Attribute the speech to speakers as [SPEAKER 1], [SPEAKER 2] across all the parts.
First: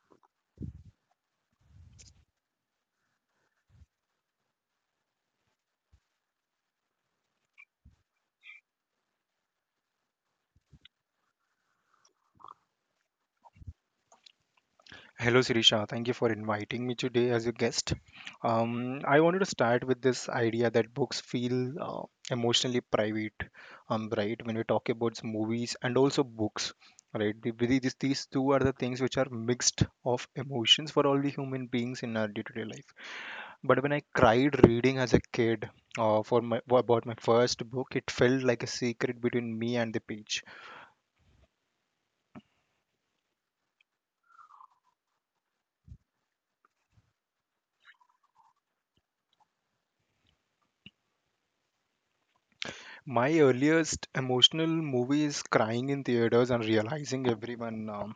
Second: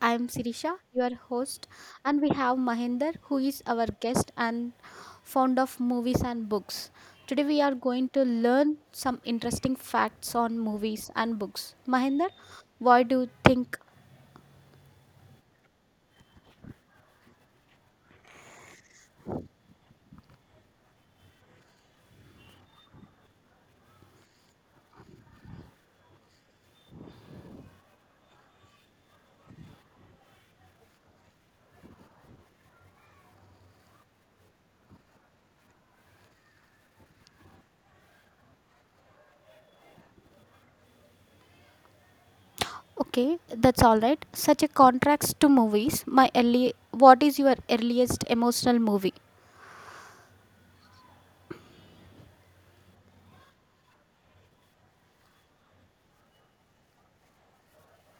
[SPEAKER 1] I am Sirisha, your host, and we have Mahinder, who is our guest and fond of movies and books. Today we are going to learn some interesting facts on movies and books. Mahinder, why do you think?
[SPEAKER 2] Hello, Sirisha. Thank you for inviting me today as a guest. I wanted to start with this idea that books feel emotionally private, right? When we talk about movies and also books, right? These two are the things which are mixed of emotions for all the human beings in our day-to-day life. But when I cried reading as a kid for about my first book, it felt like a secret between me and the page.
[SPEAKER 1] Okay, that's all right. Such a contrast to movies. My early, what is your earliest emotional movie?
[SPEAKER 2] My earliest emotional movie is crying in theaters and um,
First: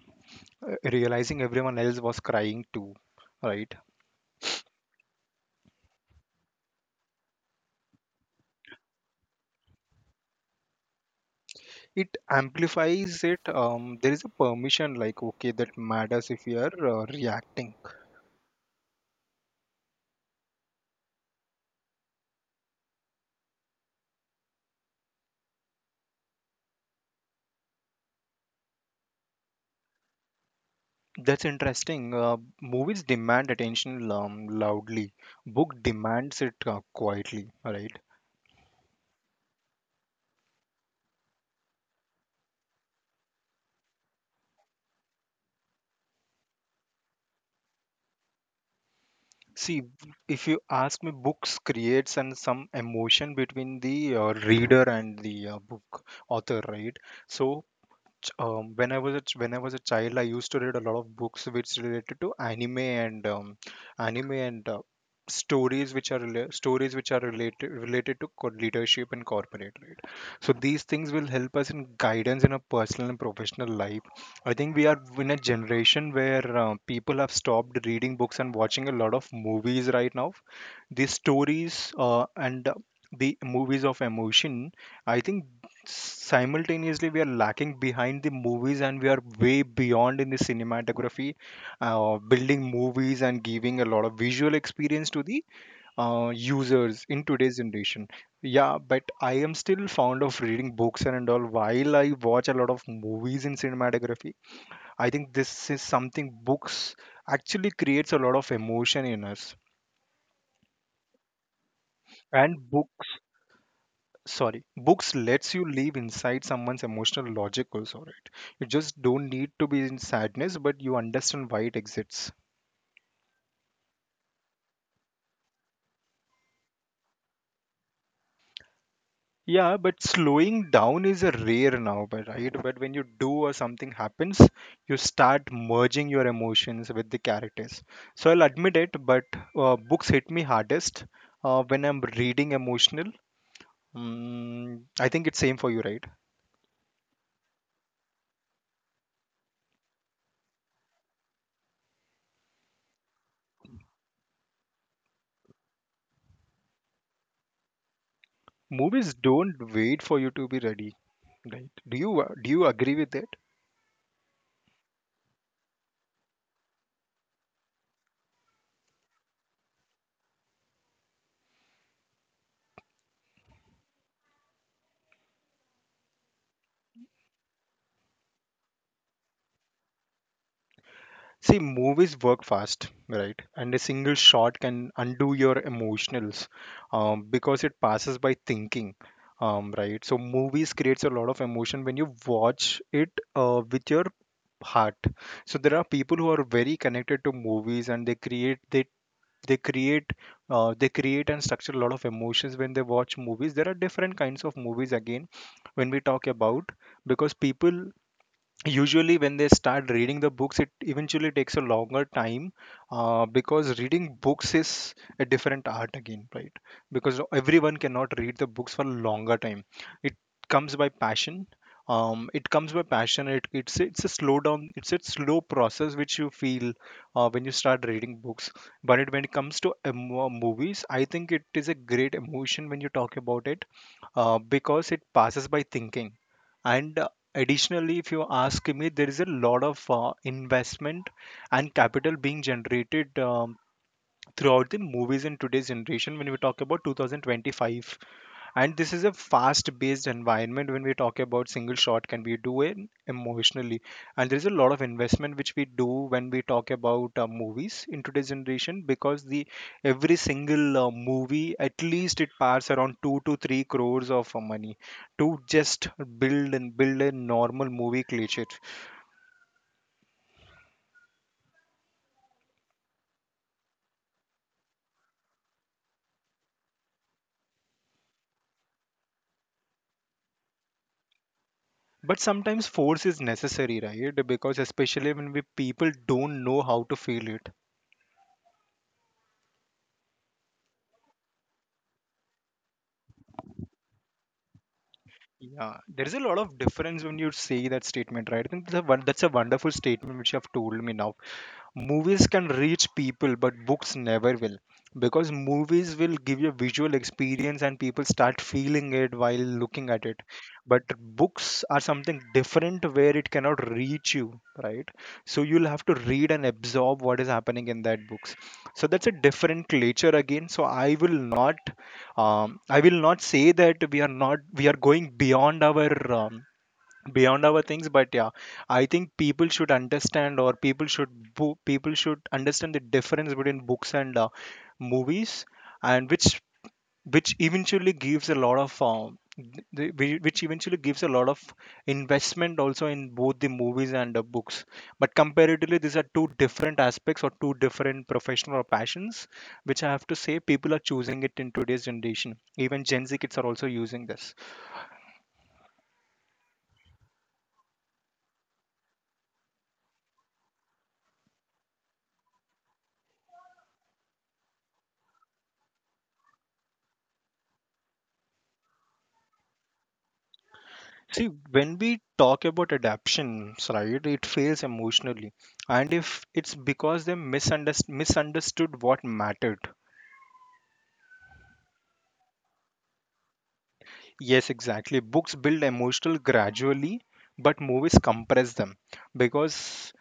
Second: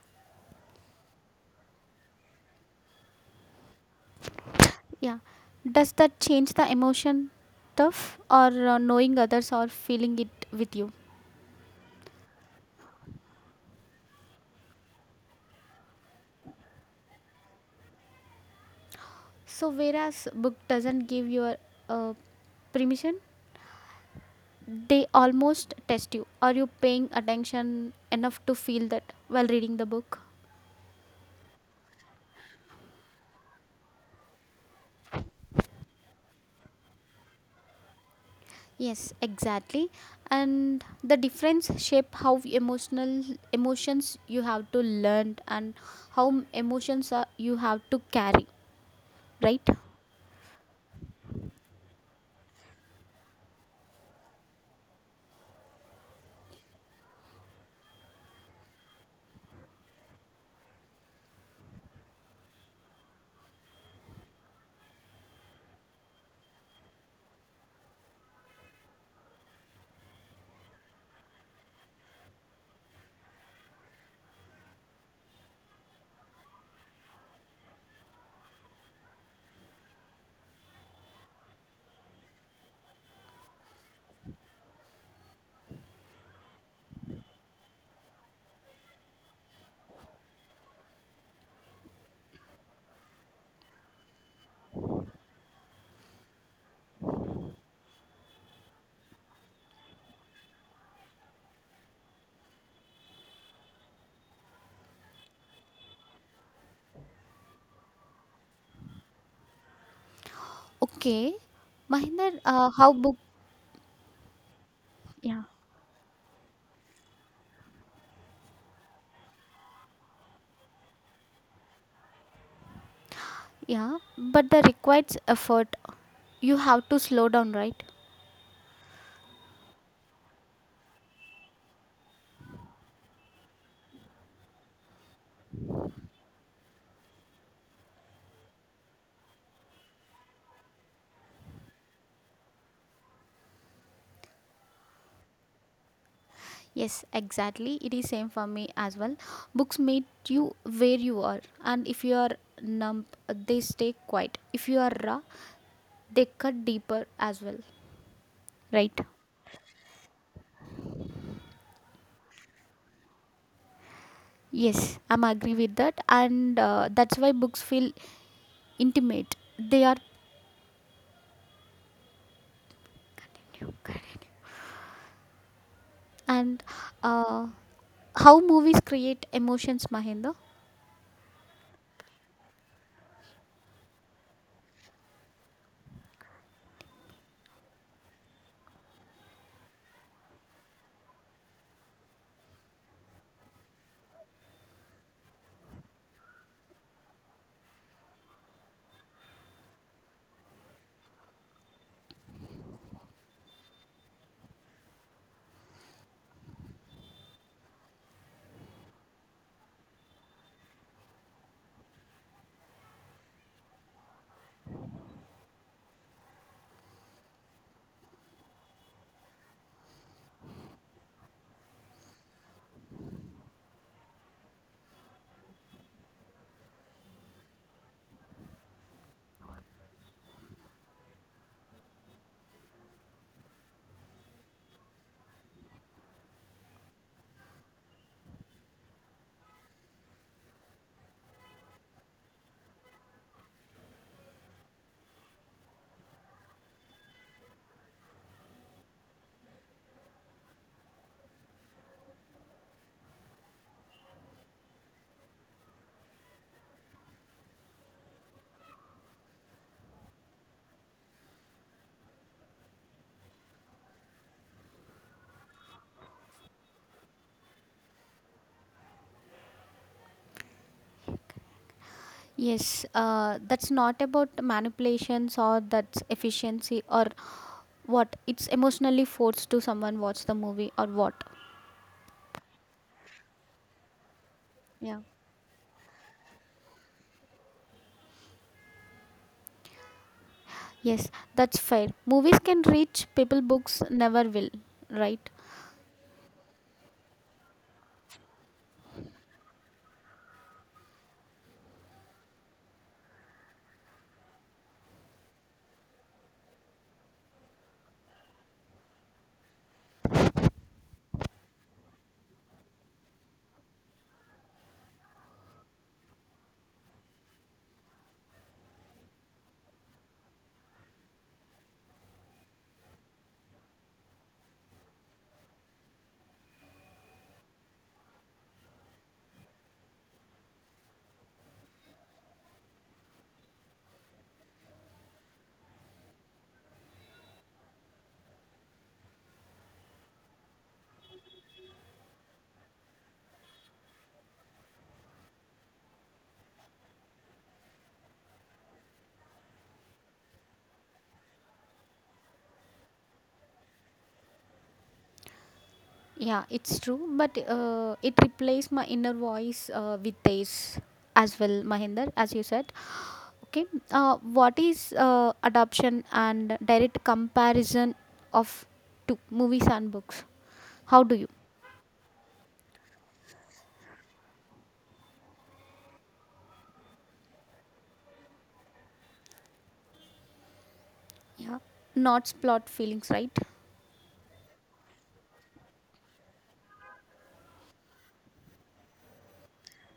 [SPEAKER 2] uh, realizing everyone else was crying too, right?
[SPEAKER 1] Yeah. Does that change the emotion tough or knowing others or feeling it with you?
[SPEAKER 2] It amplifies it. There is a permission like okay that matters if you are reacting.
[SPEAKER 1] So whereas book doesn't give your uh, permission, they almost test you. Are you paying attention enough to feel that while reading the book?
[SPEAKER 2] That's interesting. Movies demand attention loudly. Book demands it quietly, right?
[SPEAKER 1] Yes, exactly. And the difference shape how emotional emotions you have to learn and how emotions are, you have to carry, right?
[SPEAKER 2] See, if you ask me, books creates and some emotion between the reader and the book author, right? So when I was when I was a child, I used to read a lot of books which related to anime and anime and uh, stories which are stories which are related to leadership and corporate, right? So these things will help us in guidance in our personal and professional life. I think we are in a generation where people have stopped reading books and watching a lot of movies right now. The stories and the movies of emotion, I think simultaneously we are lacking behind the movies and we are way beyond in the cinematography, building movies and giving a lot of visual experience to the users in today's generation. Yeah, but I am still fond of reading books and all while I watch a lot of movies in cinematography. I think this is something books actually creates a lot of emotion in us.
[SPEAKER 1] Okay, Mahinder,
[SPEAKER 2] And
[SPEAKER 1] how book.
[SPEAKER 2] books
[SPEAKER 1] Yeah,
[SPEAKER 2] lets you live inside someone's emotional logic also, right? You just don't need to be in sadness, but you understand why it exists.
[SPEAKER 1] yeah, but that requires effort. You have to slow down, right?
[SPEAKER 2] Yeah, but slowing down is a rare now, but right, but when you do or something happens, you start merging your emotions with the characters. So I'll admit it, but books hit me hardest when I'm reading emotional. I think it's same for you, right?
[SPEAKER 1] Yes, exactly. It is same for me as well. Books meet you where you are, and if you are numb, they stay quiet. If you are raw, they cut deeper as well, right?
[SPEAKER 2] Movies don't wait for you to be ready, right? Do you do you agree with that?
[SPEAKER 1] Yes, I'm agree with that, and that's why books feel intimate. They are, and uh, how movies create emotions, Mahinda?
[SPEAKER 2] See, movies work fast, right? And a single shot can undo your emotionals, because it passes by thinking, right? So movies creates a lot of emotion when you watch it with your heart. So there are people who are very connected to movies and they create they create and structure a lot of emotions when they watch movies. There are different kinds of movies again when we talk about, because people usually when they start reading the books, it eventually takes a longer time, because reading books is a different art again, right? Because everyone cannot read the books for longer time. It comes by passion. It comes by passion. It's a slow down, it's a slow process which you feel when you start reading books. But when it comes to movies, I think it is a great emotion when you talk about it, because it passes by thinking. And additionally, if you ask me, there is a lot of investment and capital being generated throughout the movies in today's generation when we talk about 2025. And this is a fast based environment when we talk about single shot can we do it emotionally. And there is a lot of investment which we do when we talk about movies in today's generation, because the every single movie at least it passes around 2 to 3 crores of money to just build a normal movie cliche.
[SPEAKER 1] Yes, that's not about manipulations or that's efficiency or what. It's emotionally forced to someone watch the movie or what.
[SPEAKER 2] But sometimes force is necessary, right? Because
[SPEAKER 1] Yeah.
[SPEAKER 2] especially when we people don't know how to feel it.
[SPEAKER 1] Yes, that's fair. Movies can reach people books never will, right?
[SPEAKER 2] Yeah, there is a lot of difference when you say that statement, right? I think that's that's a wonderful statement which you have told me now. Movies can reach people but books never will, because movies will give you a visual experience and people start feeling it while looking at it. But books are something different where it cannot reach you, right? So you'll have to read and absorb what is happening in that books. So that's a different nature again. So I will not, I will not say that we are not we are going beyond our things, but yeah, I think people should understand, or people should people should understand the difference between books and movies, and which eventually gives a lot of which eventually gives a lot of investment also in both the movies and the books. But comparatively these are two different aspects or two different professional or passions, which I have to say people are choosing it in today's generation. Even Gen Z kids are also using this.
[SPEAKER 1] Yeah, it's true. But it replaces my inner voice with theirs as well, Mahinder, as you said. Okay. What is adoption and direct comparison of two movies and books? How do
[SPEAKER 2] See,
[SPEAKER 1] you?
[SPEAKER 2] when we talk about adaptations, right, it fails emotionally. And if it's because they misunderstood what mattered.
[SPEAKER 1] Yeah, not spot feelings, right?
[SPEAKER 2] Yes, exactly. Books build emotional gradually, but movies compress them, because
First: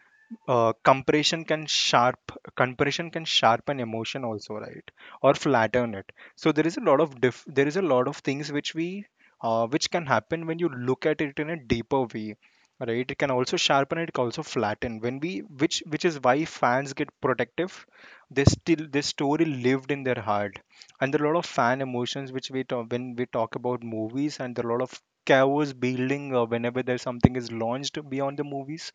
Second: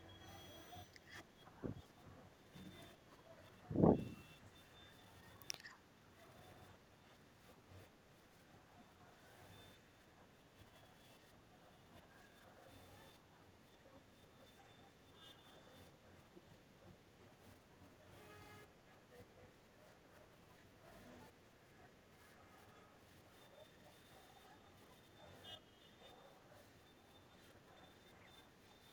[SPEAKER 2] uh, compression can sharp compression can sharpen emotion also, right? Or flatten it. So there is a lot of there is a lot of things which we which can happen when you look at it in a deeper way, right? It can also sharpen, it can also flatten, when we which is why fans get protective. They still this story lived in their heart. And there are a lot of fan emotions which we talk when we talk about movies, and there are a lot of chaos building whenever there's something is launched beyond the movies,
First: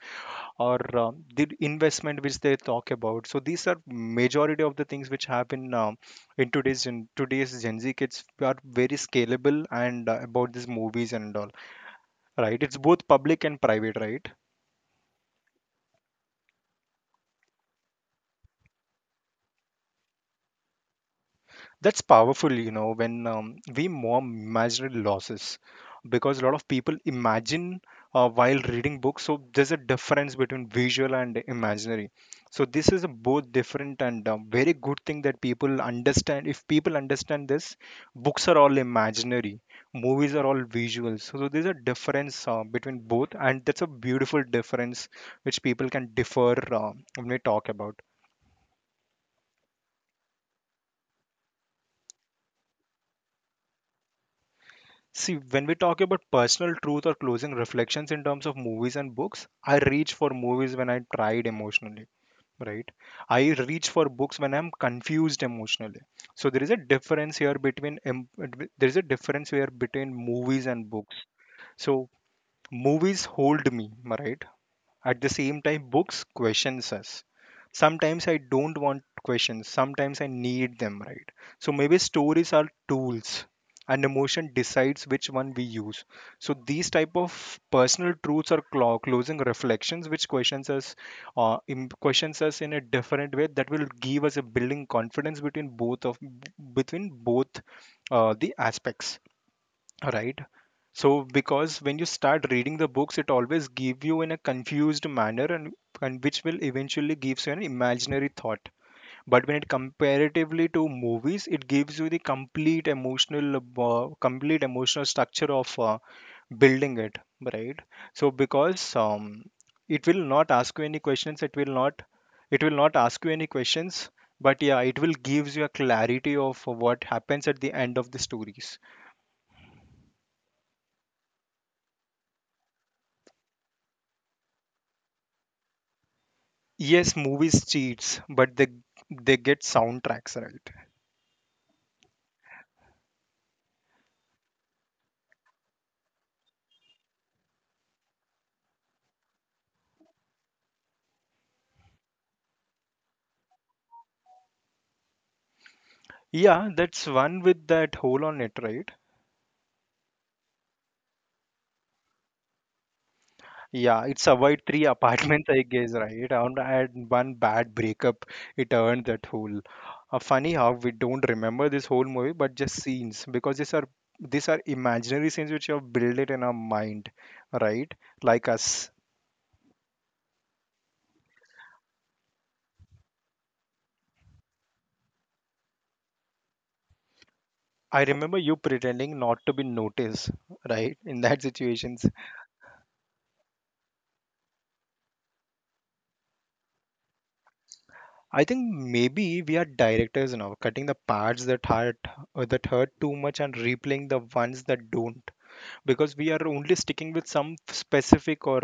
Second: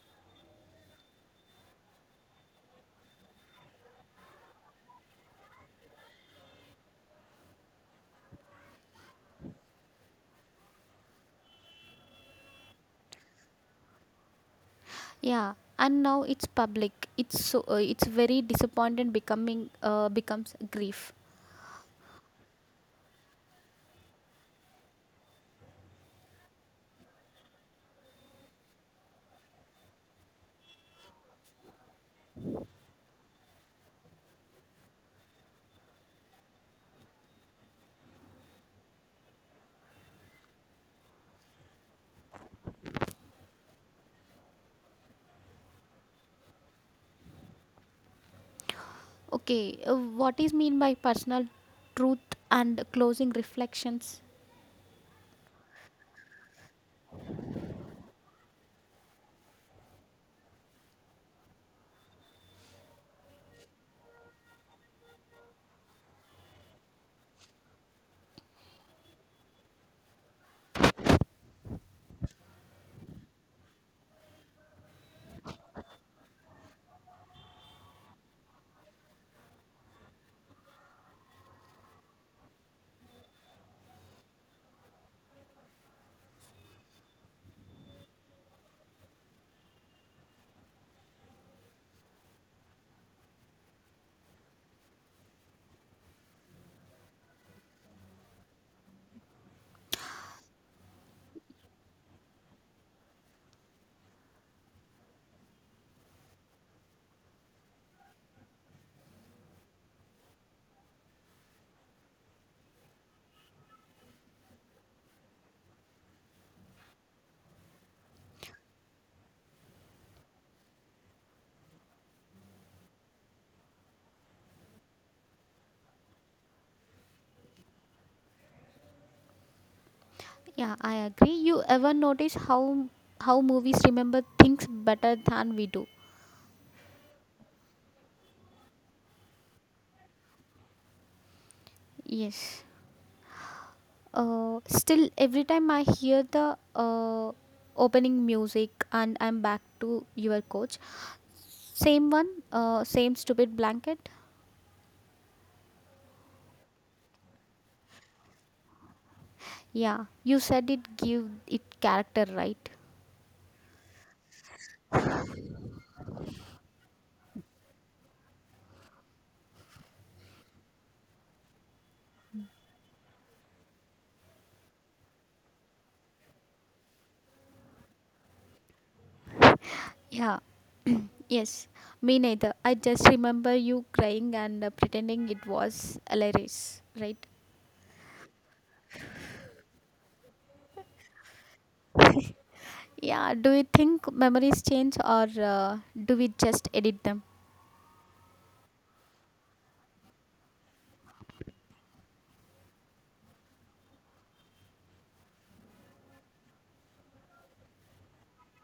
[SPEAKER 2] or the investment which they talk about. So these are majority of the things which happen in today's Gen Z kids are very scalable and about these movies and all, right? It's both public and private, right?
[SPEAKER 1] Yeah, and now it's public, it's so it's very disappointed becoming becomes grief.
[SPEAKER 2] That's powerful, you know, when we mourn imaginary losses, because a lot of people imagine while reading books. So there's a difference between visual and imaginary. So this is a both different and very good thing that people understand. If people understand this, books are all imaginary, movies are all visual. So, so there's a difference between both, and that's a beautiful difference which people can differ when we talk about.
[SPEAKER 1] Okay, what is mean by personal truth and closing reflections?
[SPEAKER 2] See, when we talk about personal truth or closing reflections in terms of movies and books, I reach for movies when I'm tried emotionally, right? I reach for books when I'm confused emotionally. So there is a difference here between there is a difference here between movies and books. So movies hold me, right? At the same time, books questions us. Sometimes I don't want questions. Sometimes I need them, right? So maybe stories are tools and emotion decides which one we use. So these type of personal truths or closing reflections which questions us, questions us in a different way, that will give us a building confidence between both of between both the aspects. Right. So because when you start reading the books, it always give you in a confused manner, and which will eventually gives you an imaginary thought. But when it comparatively to movies, it gives you the complete emotional, complete emotional structure of building it, right? So because it will not ask you any questions, it will not ask you any questions, but yeah, it will gives you a clarity of what happens at the end of the stories.
[SPEAKER 1] Yeah, I agree. You ever notice how movies remember things better than we do?
[SPEAKER 2] Yes, movies cheats, but they get soundtracks right.
[SPEAKER 1] Yes, still every time I hear the uh, opening music and I'm back to your coach, same one, same stupid blanket.
[SPEAKER 2] Yeah, that's one with that hole on it, right?
[SPEAKER 1] Yeah, you said it give it character, right?
[SPEAKER 2] Yeah, it's avoid three apartments, I guess, right? And I had one bad breakup, it earned that whole. Funny how we don't remember this whole movie, but just scenes, because these are imaginary scenes which have built it in our mind, right? Like us.
[SPEAKER 1] Yeah, yes, me neither. I just remember you crying and pretending it was hilarious, right?
[SPEAKER 2] I remember you pretending not to be noticed, right? In that situation,
[SPEAKER 1] Yeah, do you think memories change or do we just edit them?
[SPEAKER 2] I think maybe we are directors now, cutting the parts that hurt too much and replaying the ones that don't, because we are only sticking with some specific or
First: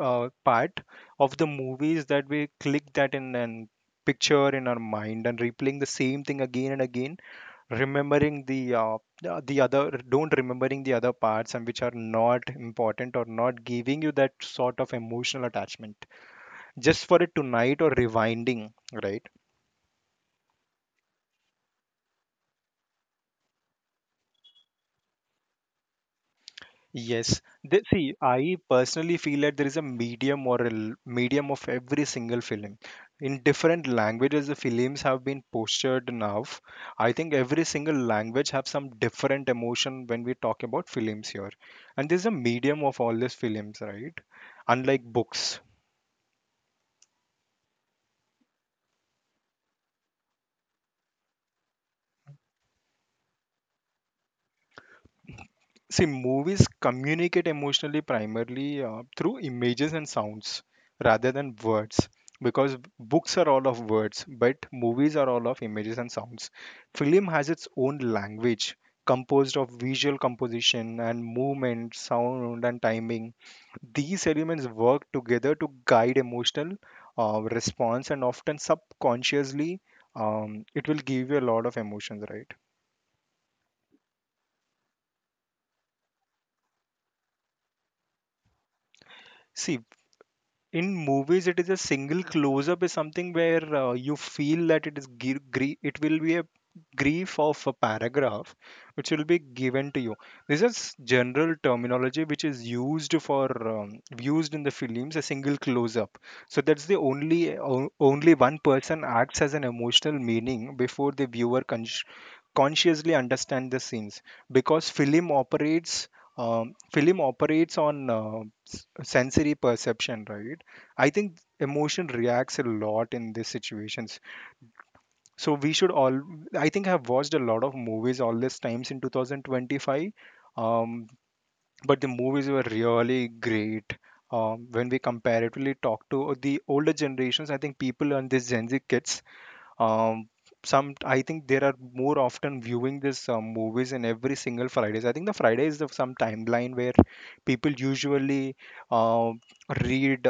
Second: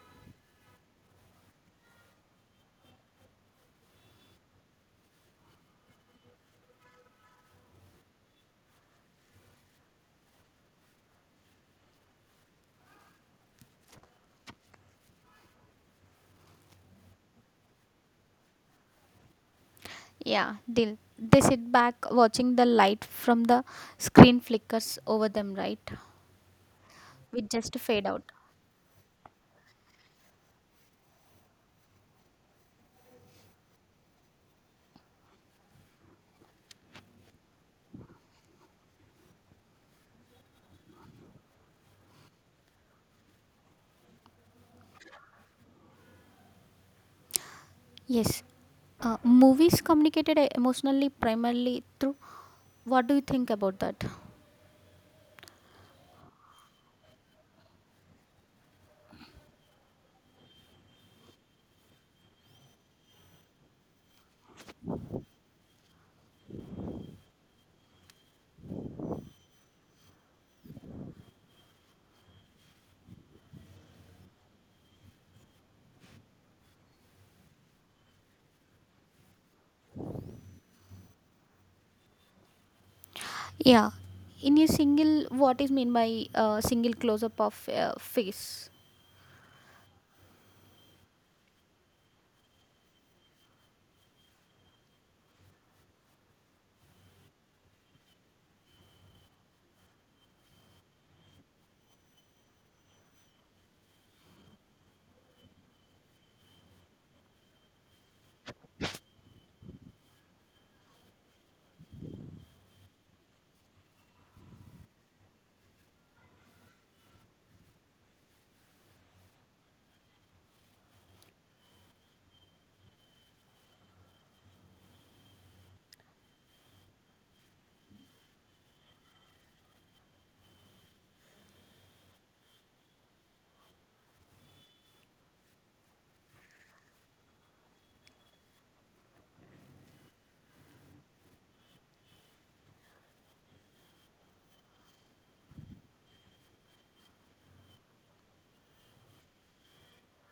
[SPEAKER 2] part of the movies that we click that in and picture in our mind and replaying the same thing again and again, remembering the other, don't remembering the other parts and which are not important or not giving you that sort of emotional attachment just for it tonight or rewinding, right?
[SPEAKER 1] Yeah, deal. They sit back watching the light from the screen flickers over them, right? We
[SPEAKER 2] Yes,
[SPEAKER 1] just
[SPEAKER 2] they,
[SPEAKER 1] fade
[SPEAKER 2] see,
[SPEAKER 1] out.
[SPEAKER 2] I personally feel that there is a medium or a medium of every single film. In different languages, the films have been postured now. I think every single language have some different emotion when we talk about films here, and there's a medium of all these films, right? Unlike books.
[SPEAKER 1] Yes, movies communicated emotionally primarily through. What do you think about that?
[SPEAKER 2] See, movies communicate emotionally primarily through images and sounds rather than words, because books are all of words, but movies are all of images and sounds. Film has its own language composed of visual composition and movement, sound, and timing. These elements work together to guide emotional response and often subconsciously. It will give you a lot of emotions, right?
[SPEAKER 1] Yeah. In a single, what is mean by single close up of face?
[SPEAKER 2] See, in movies it is, a single close up is something where you feel that it is gr- gr- it will be a grief of a paragraph which will be given to you. This is general terminology which is used for used in the films, a single close up, so that's the only only one person acts as an emotional meaning before the viewer consciously understand the scenes, because film operates film operates on sensory perception, right? I think emotion reacts a lot in these situations. So we should all. I think I've watched a lot of movies all these times in 2025, um, but the movies were really great. When we comparatively talk to the older generations, I think people and these Gen Z kids, um some I think there are more often viewing this movies in every single Fridays. I think the Friday is the some timeline where people usually, um read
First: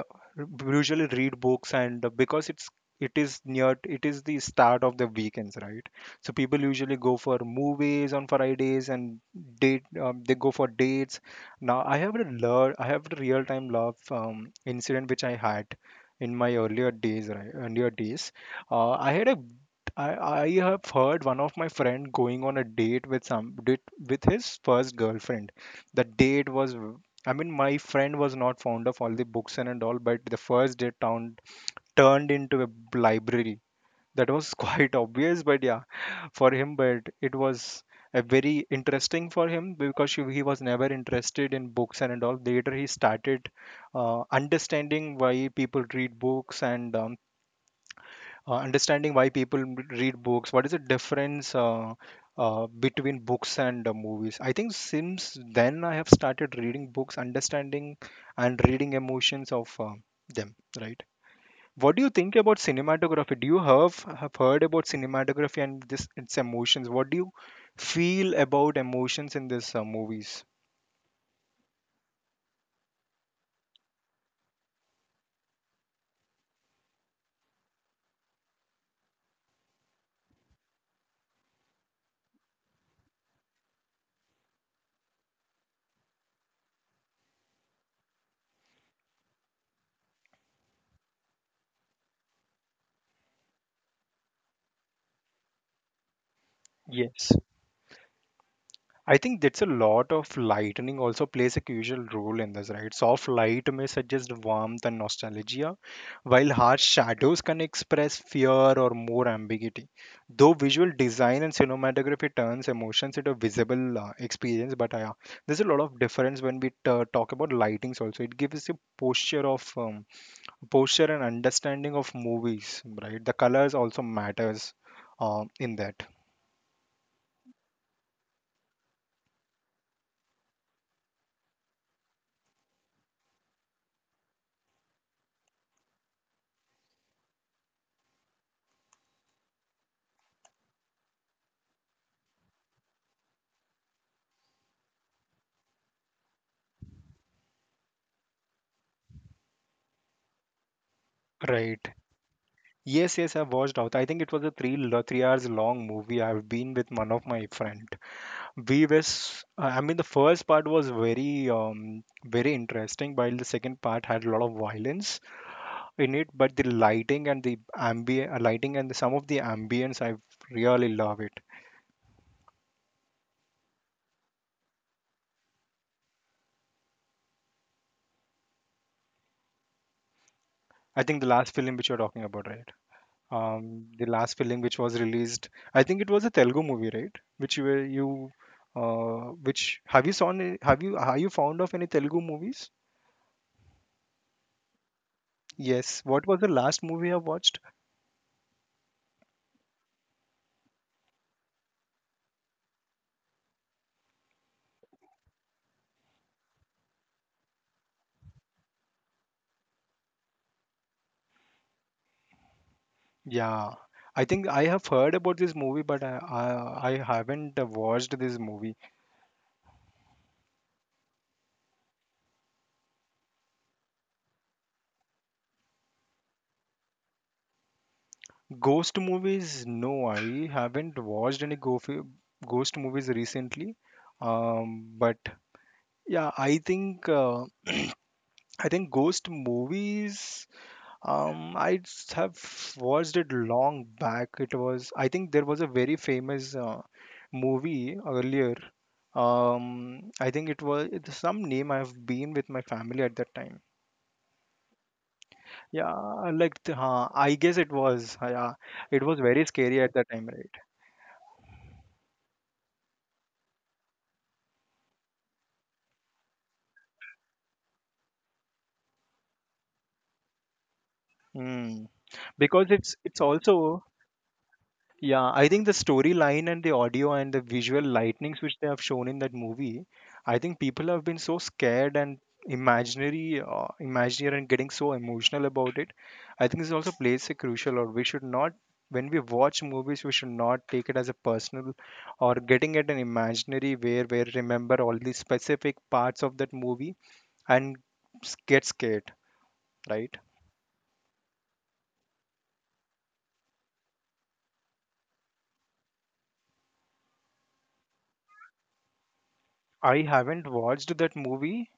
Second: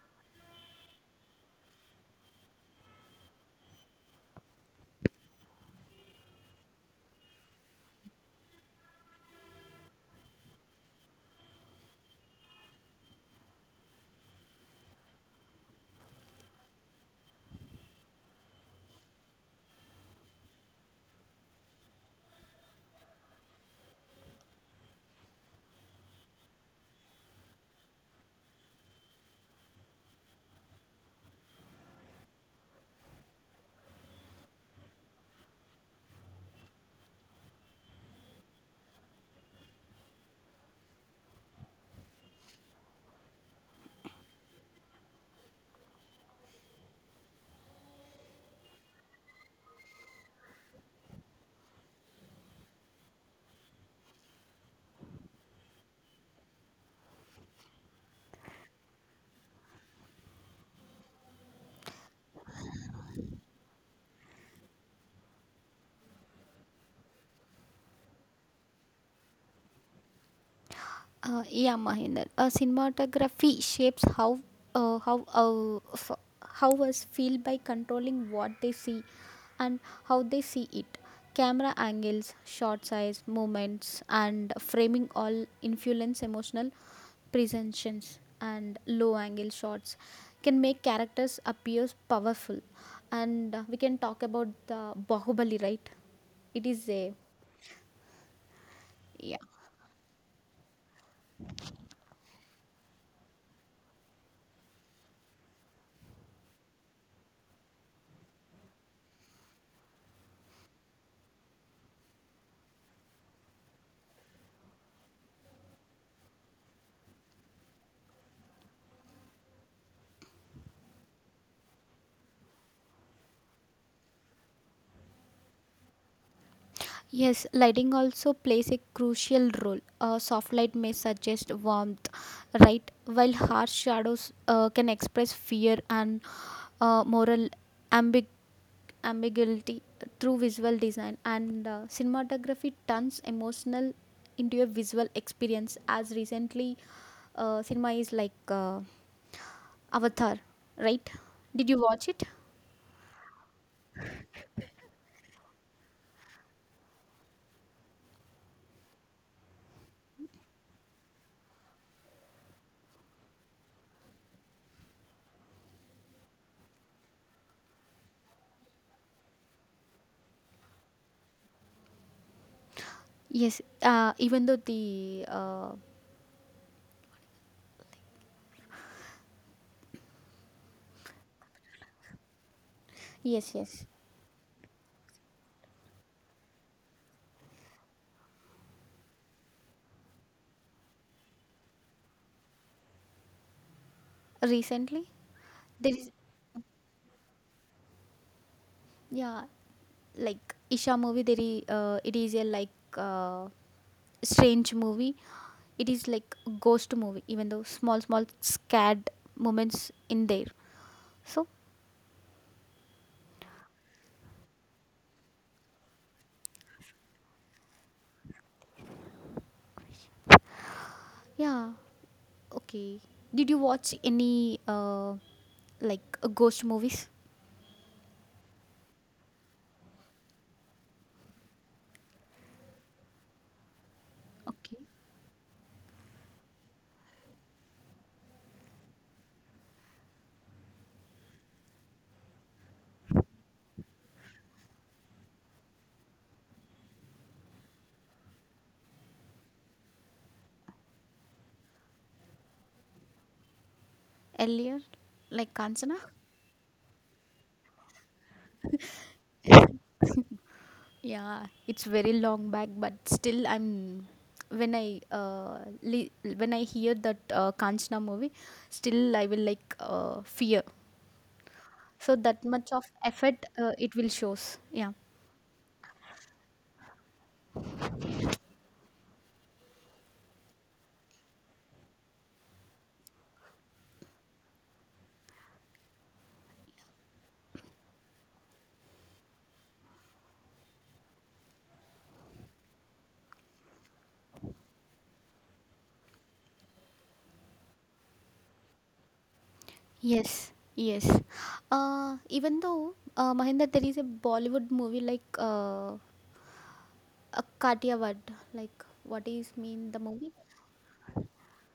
[SPEAKER 2] usually read books, and because it's, it is near, it is the start of the weekends, right? So people usually go for movies on Fridays and date, they go for dates. Now I have a love, I have a real time love incident which I had in my earlier days, right? Earlier days, I had a I have heard one of my friend going on a date with some date with his first girlfriend. The date was v- I mean my friend was not fond of all the books and all, but the first date turned into a library. That was quite obvious, but yeah, for him, but it was a very interesting for him, because she, he was never interested in books and all. Later, he started understanding why people read books and understanding why people read books, what is the difference between books and movies. I think since then I have started reading books, understanding and reading emotions of them, right? What do you think about cinematography? Do you have heard about cinematography and this its emotions? What do you feel about emotions in this movies?
[SPEAKER 1] Yeah, Mahinder. Cinematography shapes how uh, how uh, f- how us feel by controlling what they see and how they see it. Camera angles, shot size, movements, and framing all influence emotional presentations. And low angle shots can make characters appear powerful. And we can talk about the Bahubali, right? It is a,
[SPEAKER 2] Yes, I think
[SPEAKER 1] yeah.
[SPEAKER 2] that's, a lot of lightning also plays a crucial role in this, right? Soft light may suggest warmth and nostalgia, while harsh shadows can express fear or more ambiguity. Though visual design and cinematography turns emotions into visible experience, but yeah, there's a lot of difference when we talk about lightings also. It gives a posture of posture and understanding of movies, right? The colors also matters in that,
[SPEAKER 1] Yes, lighting also plays a crucial role. A soft light may suggest warmth, right? While harsh shadows can express fear and moral ambig- ambiguity through visual design. And cinematography turns emotional into a visual experience, as recently cinema is like Avatar, right? Did you
[SPEAKER 2] right?
[SPEAKER 1] watch it?
[SPEAKER 2] Yes, yes, I've watched out. I think it was a 3 hours long movie. I've been with one of my friend. We was, I mean, the first part was very, very interesting, while the second part had a lot of violence in it. But the lighting and the ambient lighting and some of the ambience, I really love it.
[SPEAKER 1] Yes, even though the.
[SPEAKER 2] I think the last film which you're talking about, right?
[SPEAKER 1] Yes, yes.
[SPEAKER 2] The last film which was released, I think it was a Telugu movie, right? Which you were you, which have you saw? Have you, are you fond of any Telugu movies?
[SPEAKER 1] Recently? There
[SPEAKER 2] Yes.
[SPEAKER 1] is,
[SPEAKER 2] What was the last movie I watched?
[SPEAKER 1] yeah, like Isha movie, there is, it is a like strange movie. It is like ghost movie, even though small, small scared moments in there. So
[SPEAKER 2] Yeah. I think I have heard about this movie, but I haven't watched this movie.
[SPEAKER 1] yeah, okay. Did you watch any like ghost movies?
[SPEAKER 2] Ghost movies? No, I haven't watched any go ghost movies recently.
[SPEAKER 1] Okay.
[SPEAKER 2] But yeah, I think ghost movies. Um, I have watched it long back. It was, I think there was a very famous movie earlier. I think it was, it's some name. I've been with my family at that time.
[SPEAKER 1] Earlier, like
[SPEAKER 2] Yeah,
[SPEAKER 1] Kanchana?
[SPEAKER 2] like huh, I guess it was. Yeah, it was very scary at that time, right?
[SPEAKER 1] Yeah, it's very long back, but still I'm when I li- when I hear that Kanchana movie, still I will like fear.
[SPEAKER 2] Mm.
[SPEAKER 1] So that
[SPEAKER 2] Because
[SPEAKER 1] much of
[SPEAKER 2] it's
[SPEAKER 1] effort
[SPEAKER 2] also,
[SPEAKER 1] it will shows, yeah.
[SPEAKER 2] yeah, I think the storyline and the audio and the visual lightnings which they have shown in that movie, I think people have been so scared and imaginary, imaginary and getting so emotional about it. I think this also plays a crucial role. We should not, when we watch movies, we should not take it as a personal or getting at an imaginary where we remember all the specific parts of that movie and get scared, right?
[SPEAKER 1] Yes, yes. Even though Mahinda, there is a Bollywood movie like a Kathiawad, like what is mean
[SPEAKER 2] I
[SPEAKER 1] the movie?
[SPEAKER 2] haven't watched that movie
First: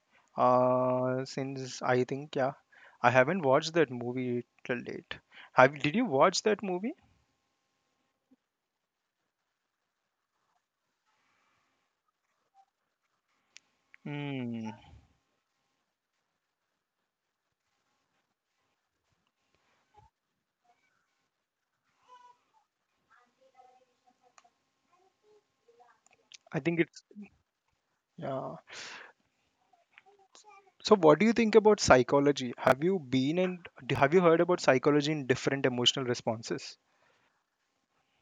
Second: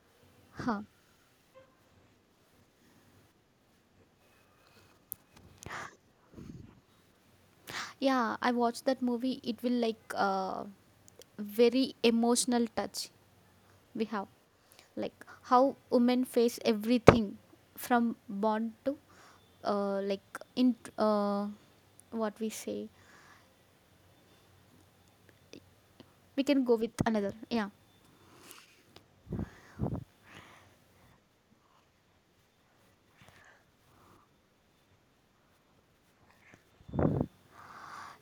[SPEAKER 1] Huh.
[SPEAKER 2] since, I think yeah, I haven't watched that movie till date. Have did you watch that movie?
[SPEAKER 1] Yeah, I watched that movie. It will like very emotional touch we have,
[SPEAKER 2] Hmm.
[SPEAKER 1] like how women face everything from born to like in uh, what we say we
[SPEAKER 2] I
[SPEAKER 1] can go
[SPEAKER 2] think
[SPEAKER 1] with
[SPEAKER 2] it's,
[SPEAKER 1] another, yeah.
[SPEAKER 2] yeah. So what do you think about psychology? Have you been and have you heard about psychology in different emotional responses?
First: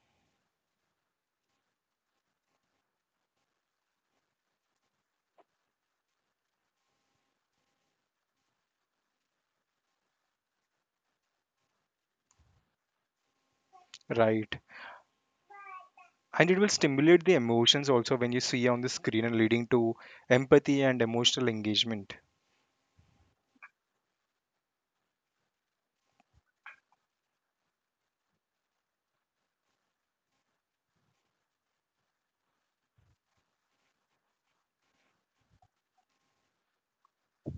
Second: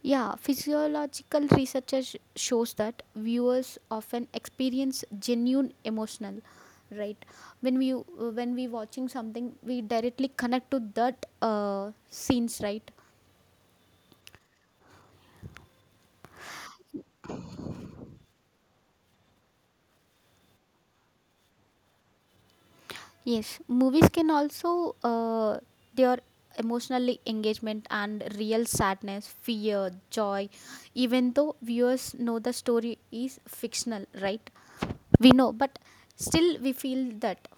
[SPEAKER 1] Yeah, physiological research shows that viewers often experience genuine emotional, right? When we when we watching something, we directly connect to that scenes, right?
[SPEAKER 2] Right. And it will stimulate the emotions also when you see on the screen and leading to empathy and emotional engagement.
[SPEAKER 1] Yes, movies can also their emotionally engagement and real sadness, fear, joy, even though viewers know the story is fictional, right? We know, but still we feel that.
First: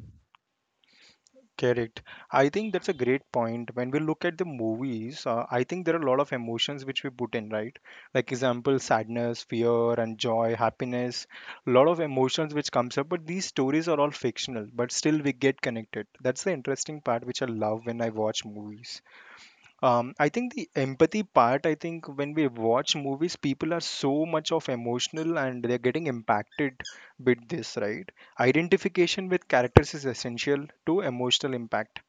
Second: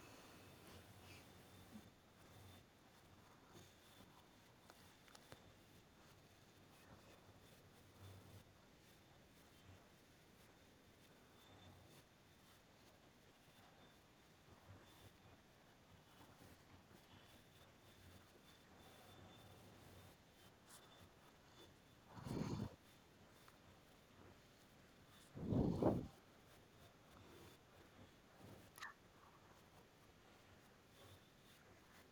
[SPEAKER 2] Correct. I think that's a great point. When we look at the movies, I think there are a lot of emotions which we put in, right? Like example, sadness, fear, and joy, happiness. A lot of emotions which comes up, but these stories are all fictional, but still we get connected. That's the interesting part which I love when I watch movies. I think the empathy part, I think when we watch movies, people are so much of emotional and they're getting impacted with this, right? Identification with characters is essential to emotional impact,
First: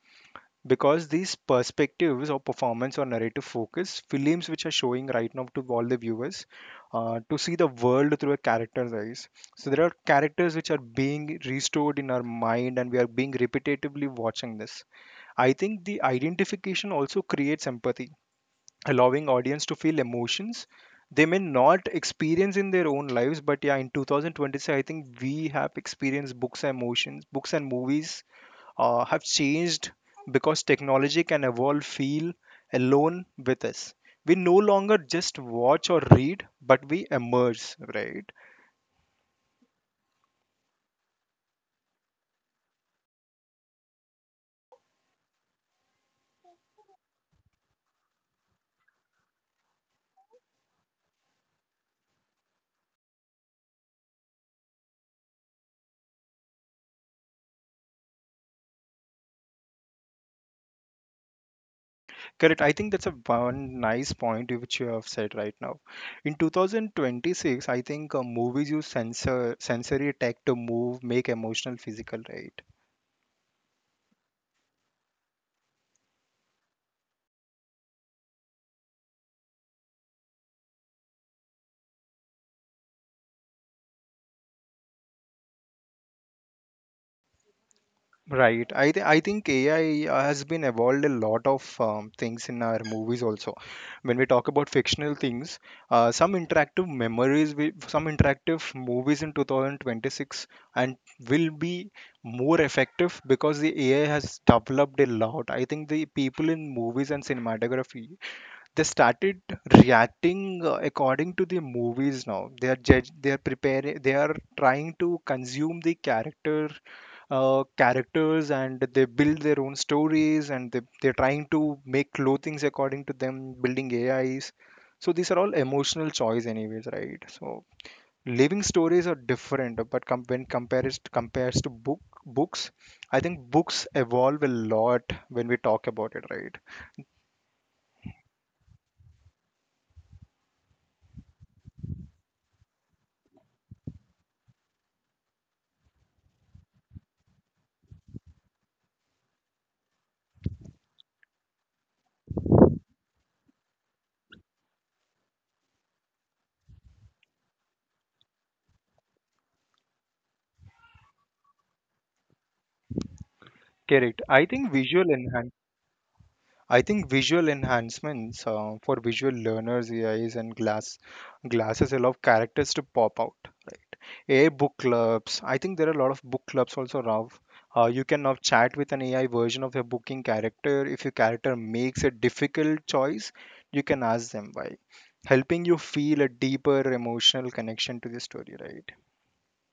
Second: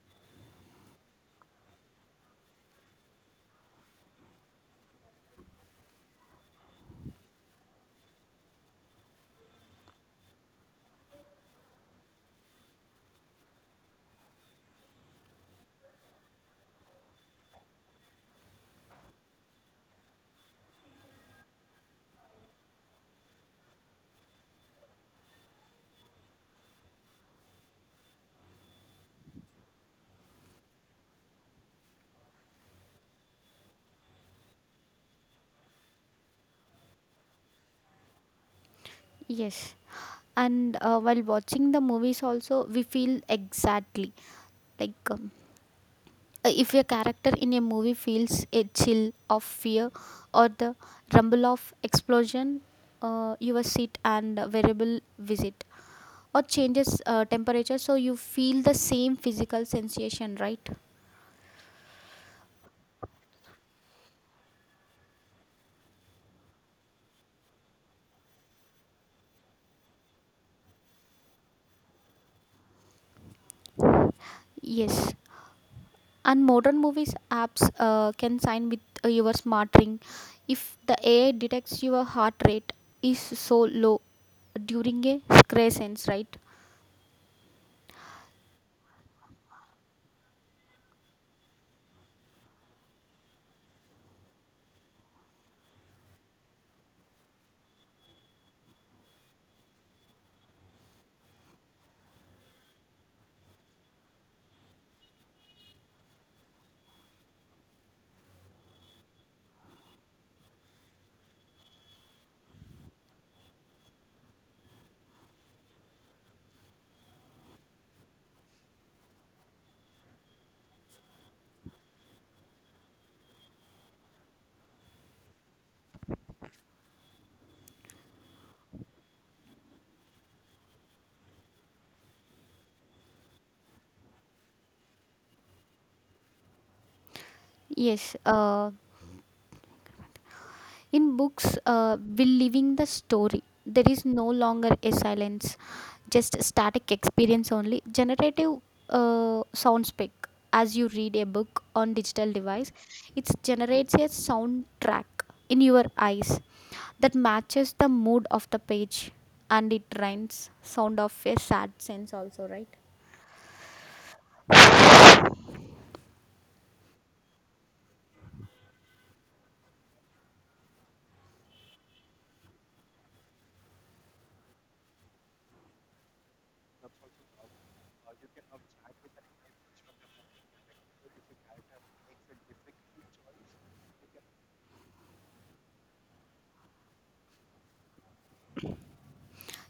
[SPEAKER 2] because these perspectives or performance or narrative focus films which are showing right now to all the viewers to see the world through a character's eyes. So there are characters which are being restored in our mind and we are being repetitively watching this. I think the identification also creates empathy, allowing audience to feel emotions they may not experience in their own lives. But yeah, in 2026 I think we have experienced books and emotions, books and movies have changed, because technology can evolve, feel alone with us. We no longer just watch or read, but we immerse, right?
[SPEAKER 1] Yes. And while watching the movies, also we feel exactly like if a character in a movie feels a chill of fear or the rumble of explosion, your seat and variable visit or changes temperature, so you feel the same physical sensation, right?
[SPEAKER 2] Correct, I think that's a one nice point which you have said right now. In 2026 I think movies use sensory tech to move, make emotional physical, right?
[SPEAKER 1] Yes, and modern movies apps can sign with your smart ring if the AI detects your heart rate is so low during a scratch sense, right?
[SPEAKER 2] Right. I think AI has been evolved a lot of things in our movies also. When we talk about fictional things, some interactive memories, will, some interactive movies in 2026 and will be more effective because the AI has developed a lot. I think the people in movies and cinematography, they started reacting according to the movies. Now they are judge, they are preparing, they are trying to consume the character characters, and they build their own stories, and they're trying to make clothings according to them, building AIs. So these are all emotional choice anyways, right? So living stories are different, but when compares to books, I think books evolve a lot when we talk about it, right?
[SPEAKER 1] Yes, in books, we living the story. There is no longer a silence, just static experience only. Generative sound spec. As you read a book on digital device, it generates a soundtrack in your eyes that matches the mood of the page, and it rhymes sound of a sad sense also, right?
[SPEAKER 2] Correct, I think visual enhancement, I think visual enhancements for visual learners, AIs, and glasses allow characters to pop out, right? AI book clubs. I think there are a lot of book clubs also, Rav. You can now chat with an AI version of your booking character. If your character makes a difficult choice, you can ask them why, helping you feel a deeper emotional connection to the story, right?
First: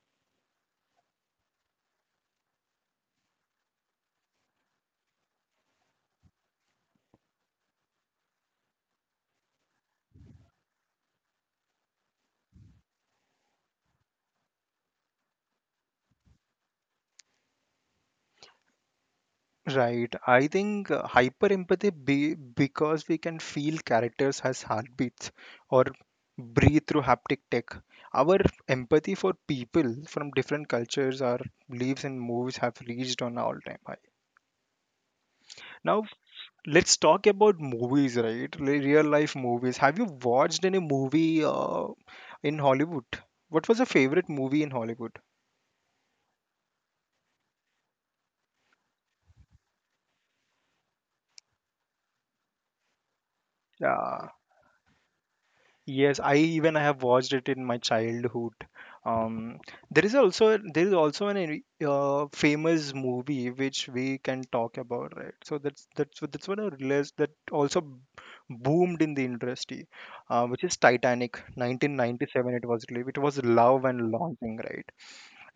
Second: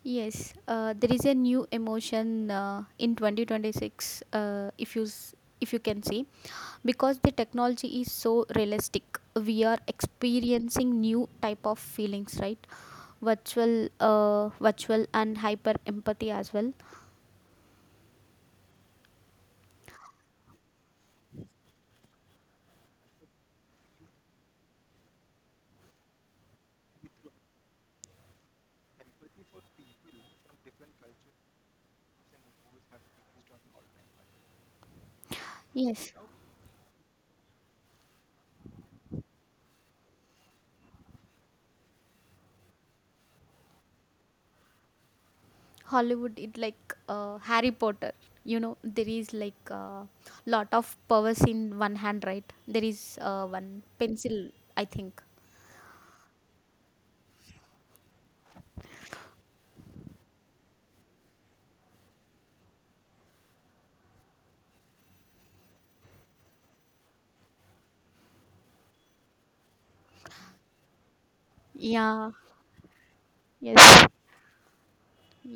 [SPEAKER 1] Yes, there is a new emotion in 2026, if you if you can see, because the technology is so realistic, we are experiencing new type of feelings, right? Virtual virtual and hyper empathy as well.
[SPEAKER 2] Right. I think hyper empathy, be because we can feel characters as heartbeats or breathe through haptic tech. Our empathy for people from different cultures, our beliefs and movies have reached on all time high. Now
[SPEAKER 1] Yes,
[SPEAKER 2] let's talk about movies, right? Real life movies. Have you watched any movie in Hollywood? What was your favorite movie in Hollywood?
[SPEAKER 1] Hollywood it like Harry Potter, you know, there is like lot of powers in one hand, right? There is one
[SPEAKER 2] Yeah.
[SPEAKER 1] pencil, I think,
[SPEAKER 2] Yes, I even I have watched it in my childhood. Um, there is also, there is also an famous movie which we can talk about, right? So that's what I realized, that also boomed in the industry, which is Titanic,
[SPEAKER 1] yeah.
[SPEAKER 2] 1997. It was released. It was love
[SPEAKER 1] Yes,
[SPEAKER 2] and longing, right?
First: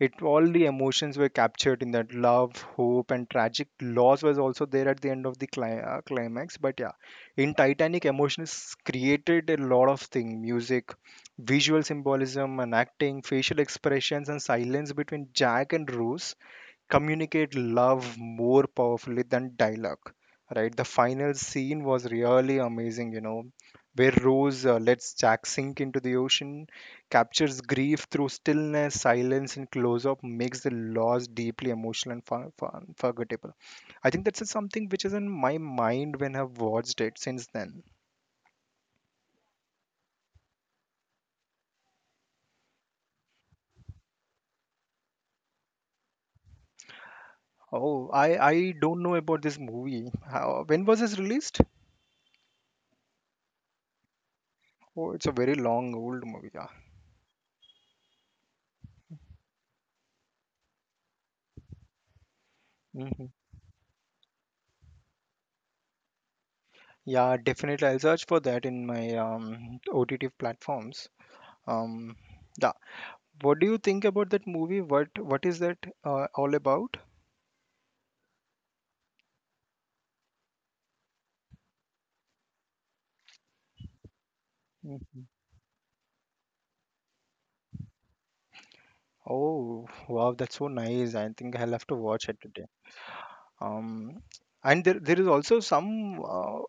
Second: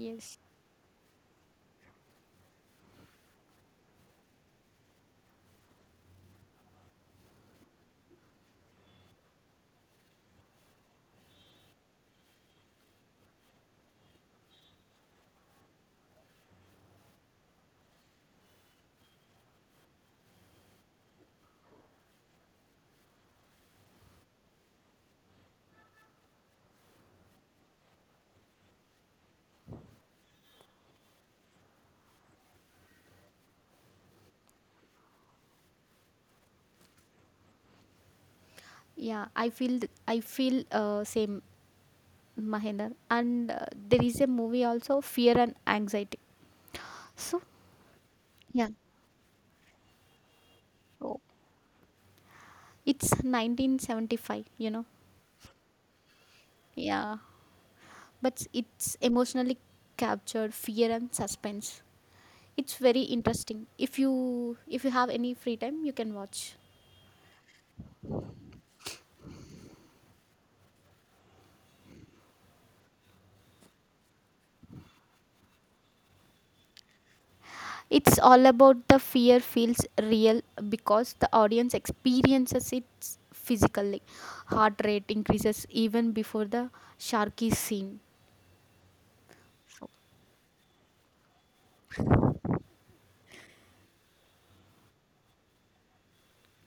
[SPEAKER 2] It, all the emotions were captured in that love, hope, and tragic loss was also there at the end of the climax, but yeah, in Titanic emotions created a lot of thing, music, visual symbolism, and acting, facial expressions, and silence between Jack and Rose communicate love more powerfully than dialogue, right? The final scene was really amazing, you know, where Rose lets Jack sink into the ocean, captures grief through stillness, silence, and close up, makes the loss deeply emotional and forgettable. I think that's something which is in my mind when I've watched it since then.
[SPEAKER 1] Yeah, I feel I feel same, Mahinder. And there is a movie also Fear and Anxiety. So,
[SPEAKER 2] Oh, I
[SPEAKER 1] yeah.
[SPEAKER 2] don't know about this movie. How, when was this
[SPEAKER 1] Oh.
[SPEAKER 2] released?
[SPEAKER 1] It's 1975, you know.
[SPEAKER 2] Oh, it's a very long old movie, yeah.
[SPEAKER 1] Yeah. But it's emotionally captured fear and suspense. It's very
[SPEAKER 2] Mm-hmm.
[SPEAKER 1] interesting. If you, if you have any free time, you can watch.
[SPEAKER 2] Yeah, definitely. I'll search for that in my OTT platforms. Um, yeah. What do you think about that movie? What is that all about?
[SPEAKER 1] It's all about the fear feels real because the audience experiences it physically. Heart rate
[SPEAKER 2] Mhm.
[SPEAKER 1] increases even before the sharky scene.
[SPEAKER 2] Oh, wow, that's so nice. I think I'll have to watch it today. um, and there is also some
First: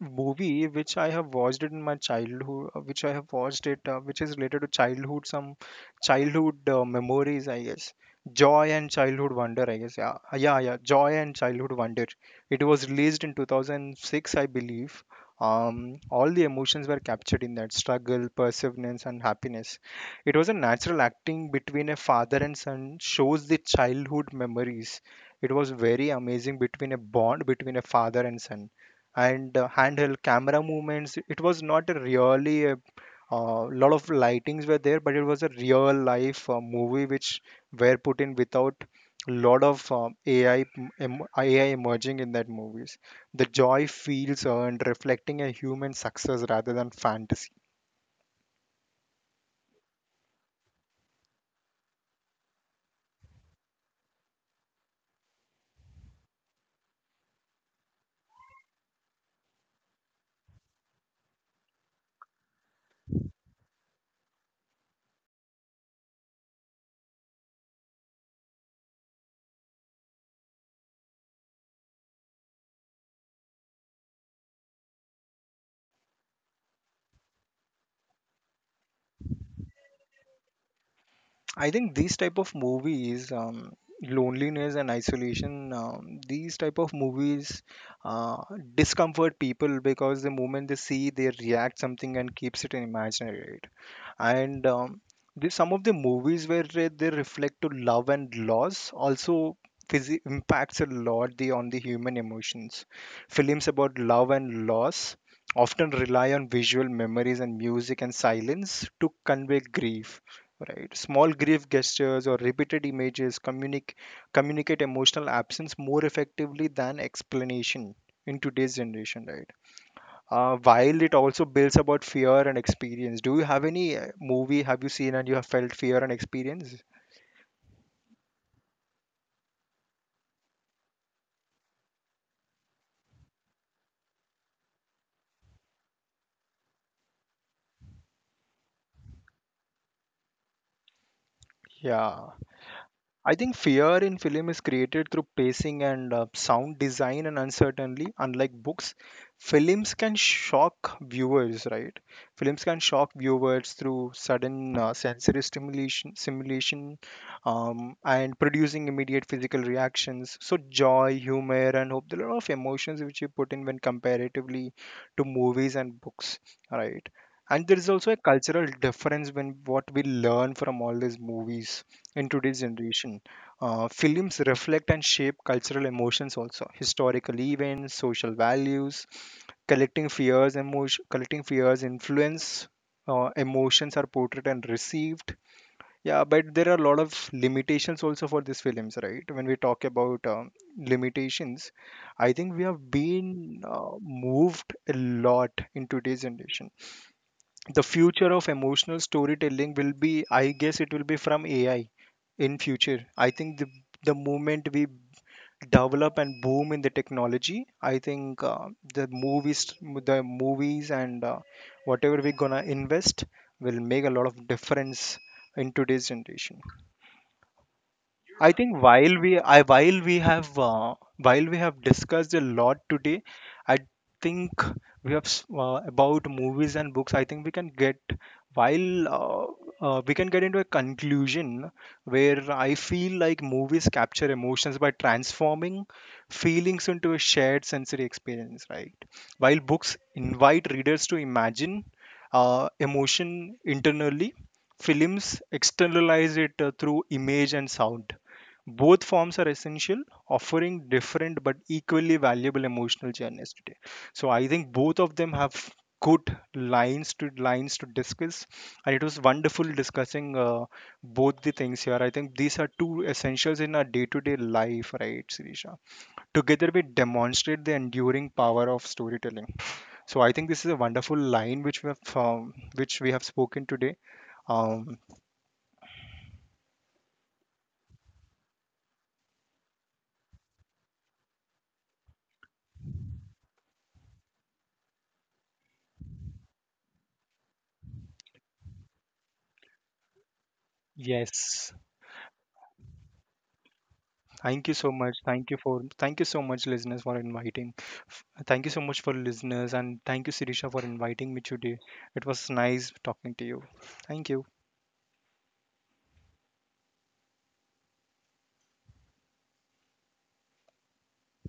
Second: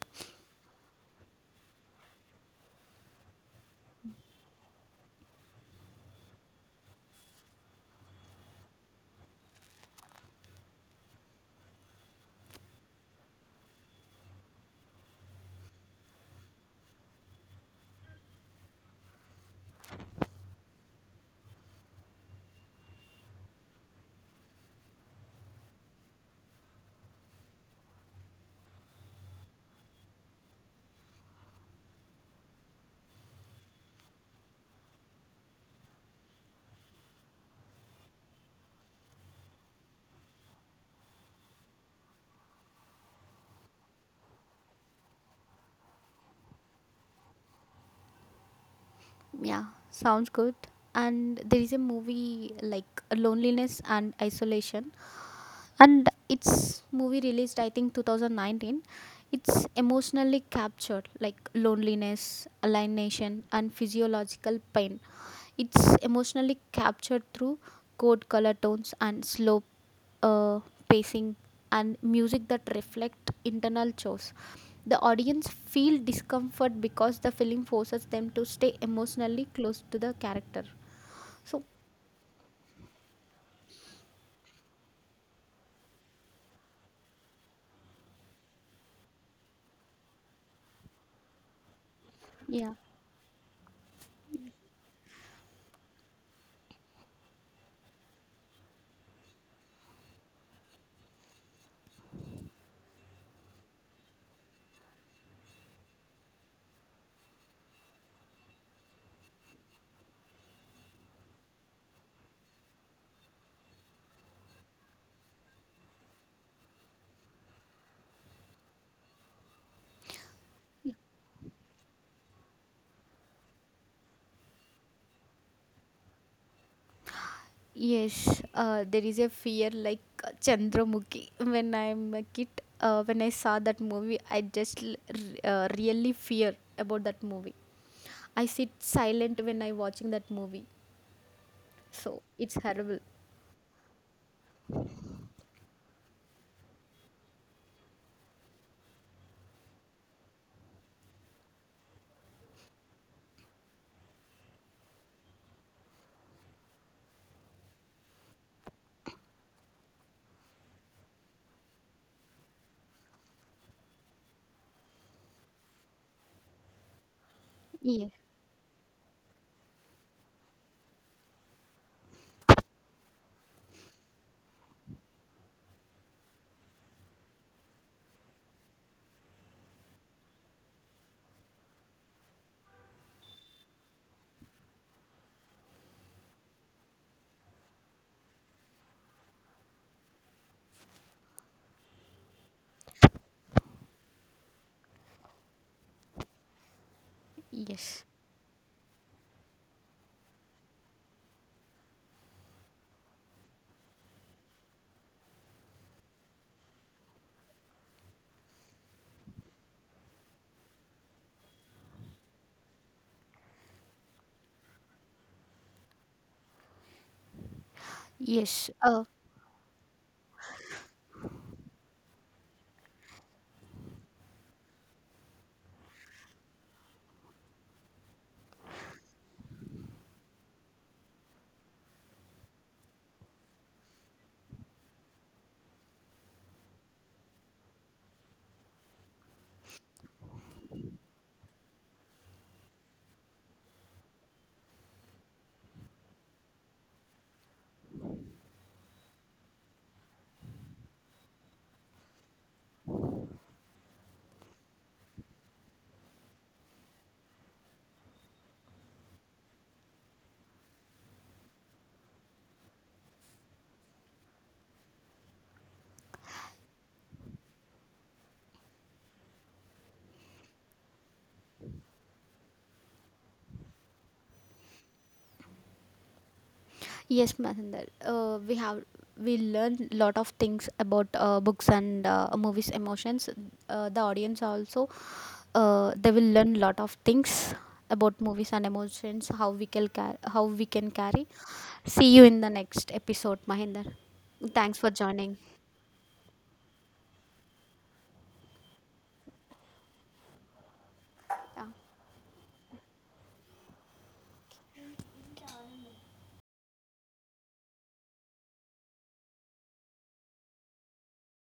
[SPEAKER 2] movie which I have watched it in my childhood, which I have watched it, which is related to childhood, some childhood memories, I guess. Joy and childhood wonder, I guess. Yeah. Yeah, yeah, joy and childhood wonder. It was released in 2006, I believe. All the emotions were captured in that, struggle, perseverance, and happiness. It was a natural acting between a father and son, shows the childhood memories. It was very amazing between a bond, between a father and son, and handheld camera movements. It was not a really a lot of lightings were there, but it was a real life movie which were put in without lot of AI emerging in that movies. The joy feels earned, reflecting a human success rather than fantasy.
[SPEAKER 1] Yeah, sounds good. And there is a movie like Loneliness and Isolation, and it's movie released I think 2019. It's emotionally captured like loneliness, alienation, and physiological pain. It's emotionally captured through cold color tones and slow uh, pacing and music that reflect internal chores. The audience feel discomfort because the film forces them to stay emotionally close to the character. So
[SPEAKER 2] I think these type of movies, loneliness and isolation, these type of movies uh, discomfort people because the moment they see, they react something and keeps
[SPEAKER 1] yeah,
[SPEAKER 2] it in imaginary, right? And some of the movies where they reflect to love and loss also impacts a lot the on the human emotions. Films about love and loss often rely on visual memories and music and silence to convey grief, right? Small grief gestures or repeated images communicate emotional absence more effectively than explanation in today's generation, right? While it also builds about fear and experience. Do you have any movie have you seen and you have felt fear and experience?
[SPEAKER 1] yes, there is a fear like Chandramukhi. When I'm a kid, when I saw that movie, I just really fear about that movie. I sit silent when I watching that movie. So
[SPEAKER 2] Yeah.
[SPEAKER 1] it's horrible.
[SPEAKER 2] I think fear in film is created through pacing and sound design and uncertainty. Unlike books, films can shock viewers, right? Films can shock viewers through sudden sensory stimulation, simulation, and producing immediate physical reactions. So joy, humor, and hope. There are a lot of emotions which you put in when comparatively to movies and books, right? And there is
[SPEAKER 1] Yeah,
[SPEAKER 2] also a cultural difference when what we learn from all these movies in today's generation. Films reflect and shape cultural emotions also, historical events, social values, collecting fears, emotion, collecting fears, influence, emotions are portrayed and received. Yeah, but there are a lot of limitations also for these films, right? When we talk about limitations, I think we have been moved a lot in today's generation. The
[SPEAKER 1] yes,
[SPEAKER 2] future of emotional storytelling will be, I guess it will be from AI. In future I think the moment we develop and boom in the technology, I think the movies the movies and whatever we're gonna invest will make a lot of difference in today's generation. I
[SPEAKER 1] yes,
[SPEAKER 2] think while we have discussed a lot today, I think we have about movies and books. I think we can get while we can get into a conclusion where I feel like movies capture emotions by transforming feelings into a shared sensory experience, right? While books invite readers to imagine emotion internally, films externalize it through image and sound. Both forms are essential, offering different but equally valuable emotional journeys today. So I think both of them have good lines to discuss, and it was wonderful discussing both the things here. I think these are two essentials in our day-to-day life, right, Sirisha? Together we demonstrate the enduring power of storytelling. So I think this is a wonderful line which we have spoken today. Um,
[SPEAKER 1] yes, Masandar. We have we learn lot of things about books and movies emotions. The audience also, they will learn lot of things about movies and emotions. How we can how we can carry.
[SPEAKER 2] yes.
[SPEAKER 1] See you in the next episode, Mahinder.
[SPEAKER 2] Thank
[SPEAKER 1] Thanks
[SPEAKER 2] you
[SPEAKER 1] for
[SPEAKER 2] so much.
[SPEAKER 1] joining.
[SPEAKER 2] Thank you so much, listeners, for inviting. F- Thank you so much for listeners, and thank you, Sirisha, for inviting me
[SPEAKER 1] Yeah.
[SPEAKER 2] today. It was nice talking to you. Thank you.